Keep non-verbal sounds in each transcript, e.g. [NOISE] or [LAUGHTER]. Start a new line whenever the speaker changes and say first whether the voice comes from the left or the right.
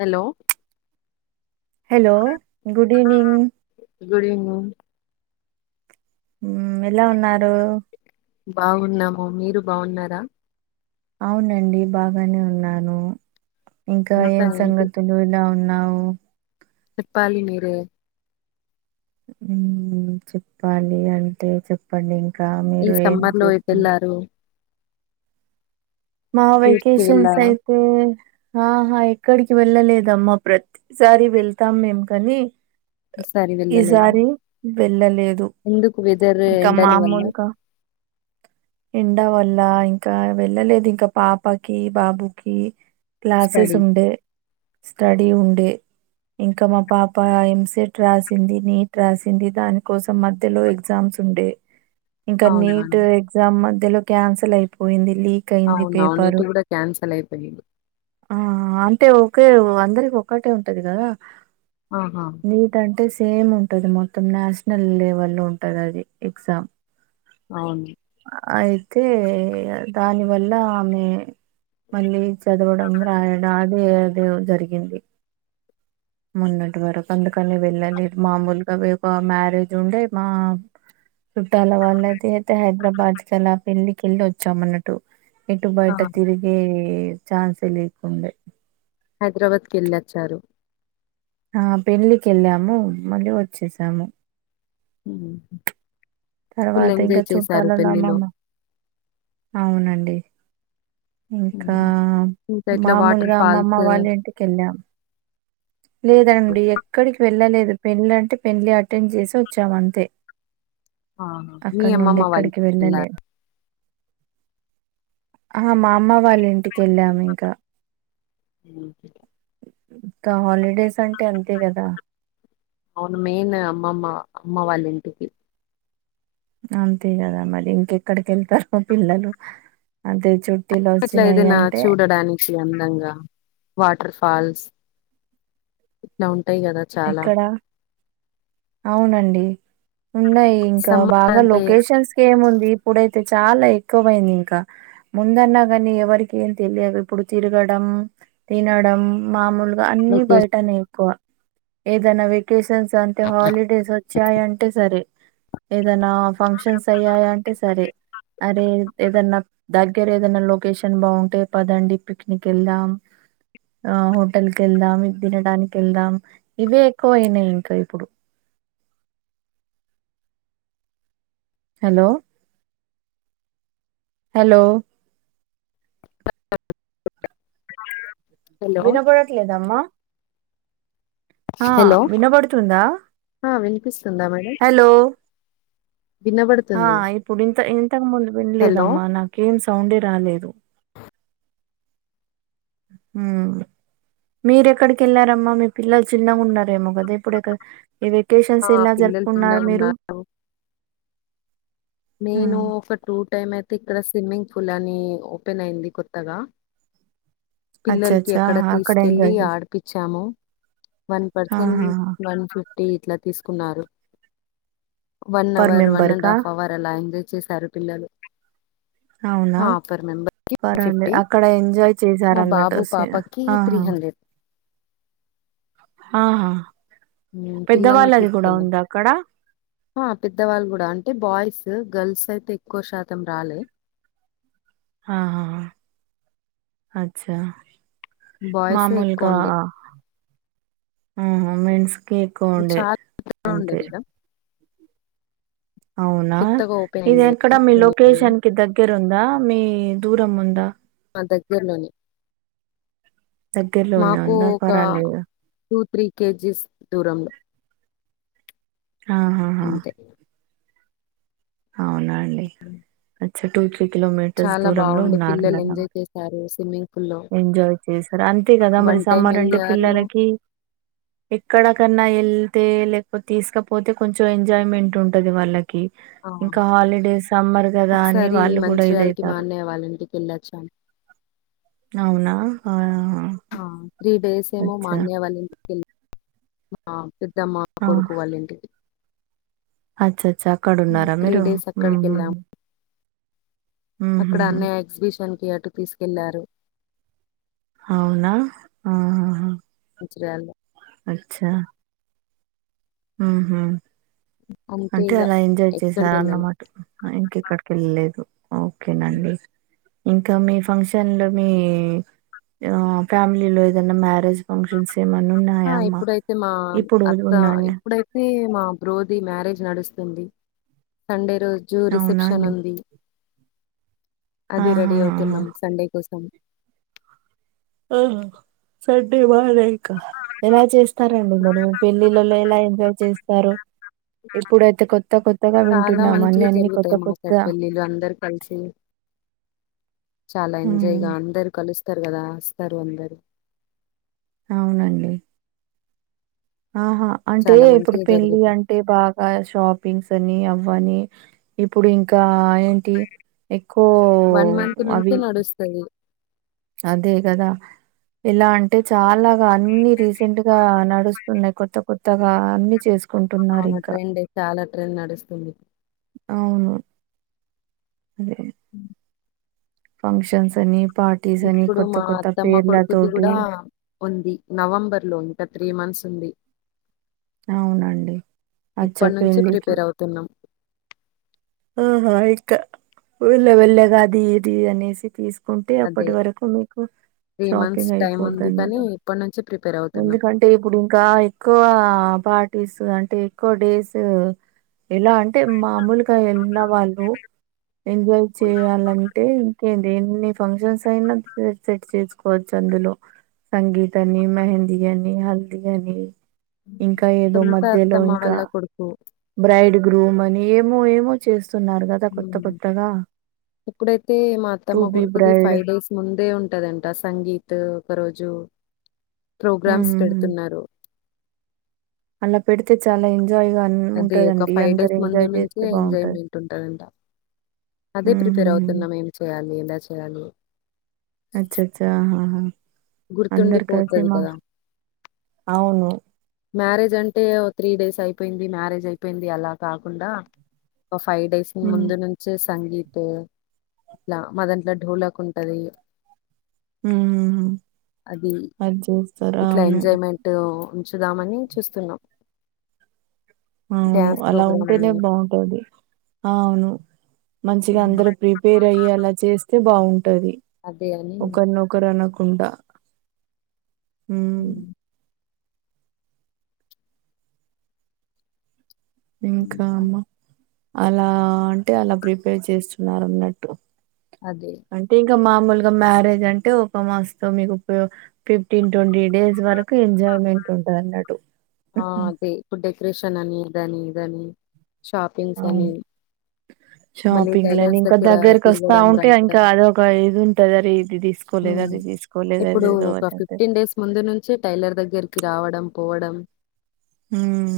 left: Hello
right: hello good evening
left: good evening
right: మ్మ్ ఎలా ఉన్నారు
left: బాగున్నాము మీరు బాగున్నారా
right: అవునండి బాగానే ఉన్నాను ఇంకా ఏం సంగతి నువ్వు ఎలా ఉన్నావు
left: చెప్పాలి మీరే
right: మ్మ్ చెప్పాలి అంటే చెప్పండి ఇంకా
left: ఈ
right: మీరు ఏం
left: సమ్మర్ లో ఎటు
right: చేస్తున్నారు
left: వెళ్లారు
right: మా
left: టూర్స్ కి
right: వెకేషన్స్
left: వెళ్ళారా
right: అయితే ఆహా ఎక్కడికి వెళ్ళలేదమ్మా ప్రతి సారి వెళ్తాం మేం కాని
left: ఈసారి వెళ్ళలేదా
right: ఈసారి వెళ్ళలేదు
left: ఎందుకు వెదర్
right: ఇంకా
left: ఎండాని వల్ల
right: మామూలుగా ఎండ వల్ల ఇంకా వెళ్ళలేదు ఇంకా పాపకి బాబుకి క్లాసెస్
left: స్టడీ
right: ఉండేవి స్టడీ ఉండె ఇంకా మా పాప ఎంసెట్ రాసింది నీట్ రాసింది దాని కోసం మధ్యలో ఎగ్జామ్స్ ఉండే ఇంకా
left: అవునా
right: నీట్ ఎగ్జామ్ మధ్యలో క్యాన్సల్ అయిపోయింది లీక్ అయింది
left: అవునువును
right: పేపరు.
left: నీట్ కూడా క్యాన్సల్ అయిపోయింది
right: ఆ అంటే ఒకే అందరికి ఒక్కటే ఉంటది కదా
left: ఆహా
right: నీట్ అంటే సేమ్ ఉంటది మొత్తం నేషనల్ లెవెల్ లో ఉంటంది అది ఎగ్జామ్
left: అవును
right: అయితే దాని వల్ల ఆమె మళ్ళీ చదవడం రాయడం అదే అదే జరిగింది మొన్నటి వరకు అందుకనే వెళ్ళాలేదు మామూలుగా ఒక మ్యారేజ్ ఉండే మా చుట్టాల వాళ్ళయితే అయితే [UNINTELLIGIBLE] హైదరాబాద్ కి అలా పెళ్ళకి వెళ్ళి వచ్చామన అన్నట్టు ఎటు
left: ఆ
right: బయట తిరిగే చాన్స్ ఏ లేకుండే
left: హైదరాబాద్ కి యేళ్ళాచ్చారు
right: ఆ పెండ్లీకి వెళ్ళాము మళ్ళీ వచ్చేసాము
left: ఉహు ఫుల్
right: తర్వాత ఇంకా
left: ఎంజాయ్ చేశారు
right: చుట్టాలలో
left: పెళ్లిలో
right: అమ్మమ్మ అవునండి ఇంకా
left: ఇంకా ఇట్లా వాటర్
right: మామూలుగా
left: ఫాల్స్
right: అమ్మమ్మ వాళ్ళ ఇంటికి వెళ్ళాం లేదండి ఎక్కడికి వెళ్ళలేదు పెళ్ళ అంటే పెళ్లి అటెండ్ చేసి వచ్చాం అంతే
left: మీ
right: అక్కడ నుండి
left: అమ్మమ్మ వాళ్ళ
right: ఎక్కడికి వెళ్ళలే
left: వెళ్ళారు
right: ఆ మా అమ్మ వాళ్ళ ఇంటిక వెళ్ళాము ఇంకా
left: [UNINTELLIGIBLE]
right: ఇంకా హాలిడేస్ అంటే అంతే కదా
left: అవును మెయిన్ అమ్మమ్మ అమ్మ వాళ్ళ ఇంటికి
right: అంతే కదా మరి ఇంకెక్కడికి వెళ్తారు పిల్లలు అదే చుట్ట
left: అట్లా ఏదైనా చూడడానికి అందంగా వాటర్ ఫాల్స్ ఇట్లా ఉంటాయి కదా చాలా
right: ఎక్కడ అవునండి ఉన్నాయి ఇంకా
left: సమ్మర్
right: బాగా
left: అంటే
right: లొకేషన్స్ క ఏముంది ఇప్పుడైతే చాలా ఎక్కువ అయింది ఇంకా ముందన్నా కానీ ఎవరిక ఏం తెలియదు ఇప్పుడు తిరగడం తినడం మామూలు అన్ని బయటనే ఎక్కువ ఏదైనా వెకేషన్స్ అంటే హాలిడేస్ వచ్చాయంటే సరే ఏదైనా ఫంక్షన్స్ అయ్యాయి అంటే సరే అరే ఏదన్నా దగ్గర ఏదైనా లొకేషన్ బాగుంటే పదండి పిక్నిక్ వెళ్దాం ఆ హోటల్ క వెళ్దాం ఇది తినడానికి వెళ్దాం ఇవే ఎక్కువ అయినాయి ఇంకా ఇప్పుడు హలో హలో
left: [UNINTELLIGIBLE]
right: వినపడట్లేదమ్మా ఆ
left: హలో
right: వినబడుతుందా
left: ఆ వినిపిస్తుందా మేడం
right: హలో ఆ
left: వినబడుతుంది
right: ఇప్పుడు ఇంత ఇంతకు ముందు
left: హలో
right: వినలేదమ్మా నాకేం సౌండే రాలేదు ఉం మీర ఎక్కడికి వెళ్ళారమ్మా మీ పిల్లలు చిన్నగా ఉన్నారేమో కదా ఇప్పుడు ఈ వెకేషన్స్
left: ఆ
right: ఎలా
left: పిల్లలు చిన్నగా
right: జరుపుకున్నారు మీరు
left: ఉన్నారు నేను
right: ఉమ్.
left: ఒక టూ టైమ్ అయితే ఇక్కడ స్విమ్మింగ్ పూల్ అని ఓపెన్ అయింది కొత్తగా
right: అచ్చ అచ్చ
left: పిల్లలకి అక్కడ
right: ఆహా
left: తీసుకెళ్లి
right: ఎంజాయ్ చేసి
left: ఆడిపిచ్చాము వన్ పర్సన్
right: ఆహా
left: వన్ ఫిఫ్టీ ఇట్లా తీసుకున్నారు one
right: per
left: hour one
right: member
left: and
right: కా
left: హాఫ్ అవర్ అలా ఎంజాయ్ చేశారు పిల్లలు
right: అవునా
left: ఆ పర్ మెంబర్ కి
right: పర్వాలేదు
left: ఫిఫ్టీ
right: అక్కడ ఎంజాయ్
left: మా
right: చేశారన్నట్టు
left: బాబు
right: సి
left: పాపకి త్రీ
right: ఆహా
left: హండ్రెడ్
right: ఆహా
left: హ్మ్. పిల్లల్ని
right: పెద్దవాళ్ళది కూడా
left: తీసుకెళ్ళాం.
right: ఉంది అక్కడ
left: ఆ పెద్దవాళ్ళు కూడా అంటే బాయ్స్ గర్ల్స్ అయితే ఎక్కువ శాతం రాలే
right: ఆహాహా అచ్చా
left: బాయ్సే
right: మామూలుగా
left: ఎక్కువుండే.
right: మెన్స్ కే ఎక్కువ ఉండే
left: చాలా ఉండే
right: అంతే
left: మేడం.
right: అవునా
left: కొత్తగా ఓపెన్
right: ఇది
left: అయింది
right: ఎక్కడ
left: గదా!
right: మీ
left: ఇప్పుడు నేను
right: లొకేషన్ కి దగ్గర ఉందా మీ దూరం ఉందా
left: మా దగ్గరలోని
right: దగ్గరలోనే
left: మాకు
right: ఉందా
left: ఒక
right: పర్వాలేదు
left: టూ త్రీ కేజీస్ దూరంలో
right: ఆహాహా
left: అంతే
right: అవున అండి అచా టూ త్రీ కిలోమీటర్స్ దూరంలో ఉన్నారు మద
left: సారు సిమ్ [UNINTELLIGIBLE]
right: ఎంజాయ్ చేసారు అంతే కదా మరి
left: వన్ టైమ్
right: సమ్మర్ అంటే
left: ఎళ్ళారు.
right: పిల్లలకి ఎక్కడకన్నా వెళ్తే లేకపోతే తీసుకపోతే కొంచెం ఎంజాయ్మెంట్ ఉంటది వాళ్ళకి
left: ఆ!
right: ఇంకా హాలిడేస్ సమ్మర్ కదా అని వాళ్ళు కూడా ఇదయితారు
left: ఇగ వాళ్ళింటి వెళ్లొచ్చాం
right: అవునా ఆహ్
left: త్రీ డేస్ ఏమో మా అన్నయ్య వాళ్ళ ఇంటికి వెళ్లి మా పెద్దమ్మా
right: ఆ!
left: కొడుకు వాళ్ళింటికి
right: అచ్చచ్చా అక్కడ ఉన్నారా మీరు హ్మ్
left: అక్కడికెళ్ళాం. అక్కడ అన్నయ వచ్చి ఎగ్జిబిషన్ కి అటు తీసుకెళ్లారు
right: అవునా ఊహూ హూ
left: వచ్చే యాల్ది
right: అచ్చా ఊహూ
left: అంతే
right: అంటే
left: ఇగ
right: అలా ఎంజాయ్ చేసార
left: ఎక్కడికి వెళ్ళలే
right: అన్నమాట ఇంకెక్కడికి వెళ్ళలేదు ఓకేనండి ఇంకా మీ ఫంక్షన్ లో మీ అ ఫ్యామిలీలో ఏదైనా మ్యారేజ్ ఫంక్షన్స్ ఏమన్నా
left: ఆ
right: ఉన్నాయా అమ్మా
left: ఇప్పుడైతే మా
right: ఇప్పుడు
left: అత్త
right: ఉన్నాయా
left: ఇప్పుడై రేయ్ మా బ్రోది మ్యారేజ్ నడుస్తుంది సండే రోజు
right: అవునా
left: రిసెప్షన్
right: అండి
left: ఉంది అది రెడీ
right: ఆహాహా
left: అవుతున్నాం సండే కోసం
right: ఓహొ సండే మన్నెయి ఎలా చేస్తారండి
left: ఉమ్.
right: మరి పెళ్ళిళ్ళలో ఎలా ఎంజాయ్ చేస్తారు ఇప్పుడైతే కొత్త కొత్తగా
left: చాలా
right: వింటున్నాం అన్ని
left: మంచిగా
right: అన్ని కొత్త
left: జరుగుతాయి మా సైడ్
right: కొత్త
left: పెళ్ళిళ్ళు అందరు కలిసి చాలా
right: ఉమ్
left: ఎంజాయ్గా అందరు కలుస్తరు కదా వస్తారు అందరు
right: అవునండి ఆహా అంటే
left: చాలా
right: ఇప్పుడు
left: మంచిగా
right: పెళ్ళి అం
left: జరుగుతాయి
right: అంటే బాగా షాపింగ్స్ అని అవ్వని ఇప్పుడు ఇంకా టి ఎక్కువ అవి
left: తెలీదు
right: అదే కదా ఎలా అ అంటే చాలాగా అన్ని రీసెంట్ గా నడుస్తున్నాయి కొత్త కొత్తగా అన్ని చేసుకు
left: అవును ట్రెండే చాలా ట్రెండ్ నడుస్తుంది
right: అవును అదే
left: హ్మ్
right: ఫంక్షన్స్ అని పార్ట్
left: ఇప్పుడు మా అత్తమ్మ కొడుకుది కూడా ఉంది నవంబర్ లో ఇంకా త్రీ మంత్స్ ఉంది
right: అవునండి వచ్చే పెళ్లికి
left: తినం
right: ఒహో ఎక్క వెళ్ళ వెళ్ళగా అది ఇది అనేసి తీసుకు ఉంటే
left: అదే
right: అప్పటి వరకు మీకు
left: త్రీ మంత్స్
right: షాపింగ్
left: టైం
right: అయిపోద్ద
left: ఉంది కానీ
right: న్నట్టు
left: ఇప్పటి నుంచి ప్రిపేర్ అవుతున్నాం
right: ఎందుక అంటే ఇప్పుడు ఇంకా ఎక్కువ పార్టీస్ అంటే ఎక్కువ డేస్ ఎలా అంటే మామూలుగా వెళ్ళిన వాళ్ళు ఎంజాయ్ చేయాలంటే ఎంటి ఎన్ని ఫంక్షన్స్ అయినా సెట్ చేసుకోవచ్చు అందులో సంగీత్ అని మెహంది అని హల్దీ యని ఇంకా ఏదో
left: సొంత
right: మధ్యలో
left: అత్తమ్మ
right: ఇంకా
left: వాళ్ళ కొడుకు
right: బ్రైడ్ గ్రూమ్ అని ఏమో ఏమో చేస్తున్నారు కా
left: ఇప్పుడైతే మా
right: టు
left: అత్తమ్మ
right: బి
left: కొడుకుది
right: బ్రైడ్
left: ఫైవ్ డేస్ ముందే ఉంటదంట సంగీత్ ఒక రోజు ప్రోగ్రామ్స్
right: ఉమ్
left: పెడుతున్నారు
right: అలా పెడితే చాలా ఎంజాయ్గా అన్
left: అది ఒక
right: ఉంటదండి
left: ఫైవ్
right: అందరు
left: డేస్ ముందు
right: ఎంజాయ్
left: నుంచే
right: చేస్తే బాగుంటది
left: ఎంజాయ్మెంట్ ఉంటాదంట అదే
right: ఉహుహు
left: ప్రిపేర్ అవుతున్నాం ఏం చేయాలి ఎలా చేయాలి
right: అచ్చచ్చా అహ అందరు కలిసి
left: గుర్తుండిపోతది
right: మా
left: కదా
right: అవును
left: మ్యారేజ్ అంటే ఓ త్రీ డేస్ అయిపోయింది మ్యారేజ్ అయిపోయింది అలా కాకుండా ఒక ఫైవ్ డేస్
right: ఉమ్
left: ముందు నుంచే సంగీత్ అట్లా మదంట్లో డోలాకు ఉంటది
right: ఉహుహు
left: అది
right: అది చేస్తారు
left: ఇట్ల
right: అవును
left: ఎంజాయ్మెంట్ టో ఉంచుదామని చూస్తున్నాం
right: అవును
left: డ్యాన్స్
right: అలా
left: ప్రోగ్రామ్
right: ఉంటేనే
left: అని
right: బాగుంటది అవును మంచిగా
left: ఉమ్,
right: అందరు ప్రీ ఈ రొయ్య అలా చేస్తే బాగుంటది
left: అదే అని
right: ఒకరినొకరు అనకుండా
left: ఉమ్,
right: మ్ ఇంకా అమ్మ అలా అంటే అలా ప్రిపేర్ చేస్తున్నారు అన్నట్టు
left: అదే
right: అంటే ఇంక మామూలుగా మ్యారేజ్ అంటే ఒక మాస్కం మీకు ఫిఫ్టీన్ ట్వంటీ డేస్ వరకు కు ఎంజాయ్మెంట్ ఉంటది అన్నట్టు
left: ఇప్పుడ్ డెకరేషన్ అని ఇదని ఇదాని షాపింగ్స్ అని మళ్ళీ
right: షాపింగ్లని
left: టైలర్స్
right: ఇంకా
left: దగ్గర
right: దగ్గరకి వస్తా
left: తిరగడం
right: ఉంటే ఇంకా
left: రాయడం
right: అది ఒక ఇది ఉంటది అరే ఇది తీసుకోలేదు అది తీసుకో
left: ఇప్పుడు ఒక ఫిఫ్టీన్ డేస్ ముందు నుంచే టైలర్ దగ్గరికి రావడం పోవడం
right: మ్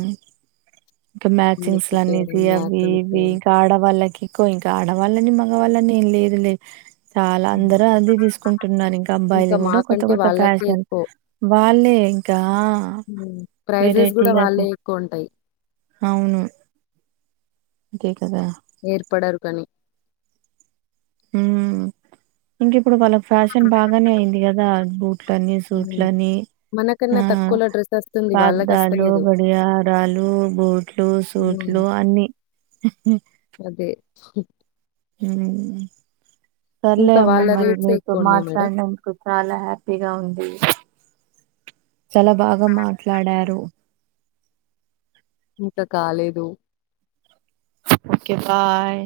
right: ఇంక మ్యాచింగ్స్
left: మీకు పేరు
right: లనేది అవి
left: మ్యాథ్స్ ఉంటే
right: ఇవి ఆడవాళ్ళకి ఎక్కు ఇంకా ఆడవాళ్ళని మగవాళ్ళని ఏం లేదు లే చాలా
left: హ్మ్.
right: అందరు అదే తీసుకుంటున్నారు ఇంకా అబ్బాయిలు కూడా కొత్త
left: మాకంటే
right: కొత్త
left: వాళ్ళకే
right: ఫ్యాషన్
left: ఎక్కువ.
right: వాళ్లే ఇంకా ఆ
left: హ్మ్. ప్రైజెస్ కూడా
right: వెరైటీగా తీ
left: వాళ్ళే ఎక్కువ ఉంటాయి
right: అవును అంతే కదా
left: ఏర్పడరు కని
right: మ్ ఇంక ఎప్పుడు వల ఫ్యాషన్ బాగానే అయింది కదా బూట్లని
left: హ్మ్.
right: సూట్లని
left: మనకన్నా
right: ఆ
left: తక్కువలో డ్రెసొస్తుంది.
right: కాద్ ఆలు
left: వాళ్ళకస్తలేదు.
right: లోబడి యారలు బోట్ బూటు
left: హ్మ్.
right: సూట్లు అన్ని
left: అదే
right: హమ్ సర్లే
left: ఇంకా
right: అమ్మ
left: వాళ్ళ
right: మరి
left: రేట్సే
right: నీతో
left: ఎక్కువున్నాయి మేడం.
right: మాట్లాడినందుకు చాలా హ్యాపీగా ఉంది చాల బాగా మాట్లాడారు
left: ఇంకా కాలేదు
right: ఓకే బాయ్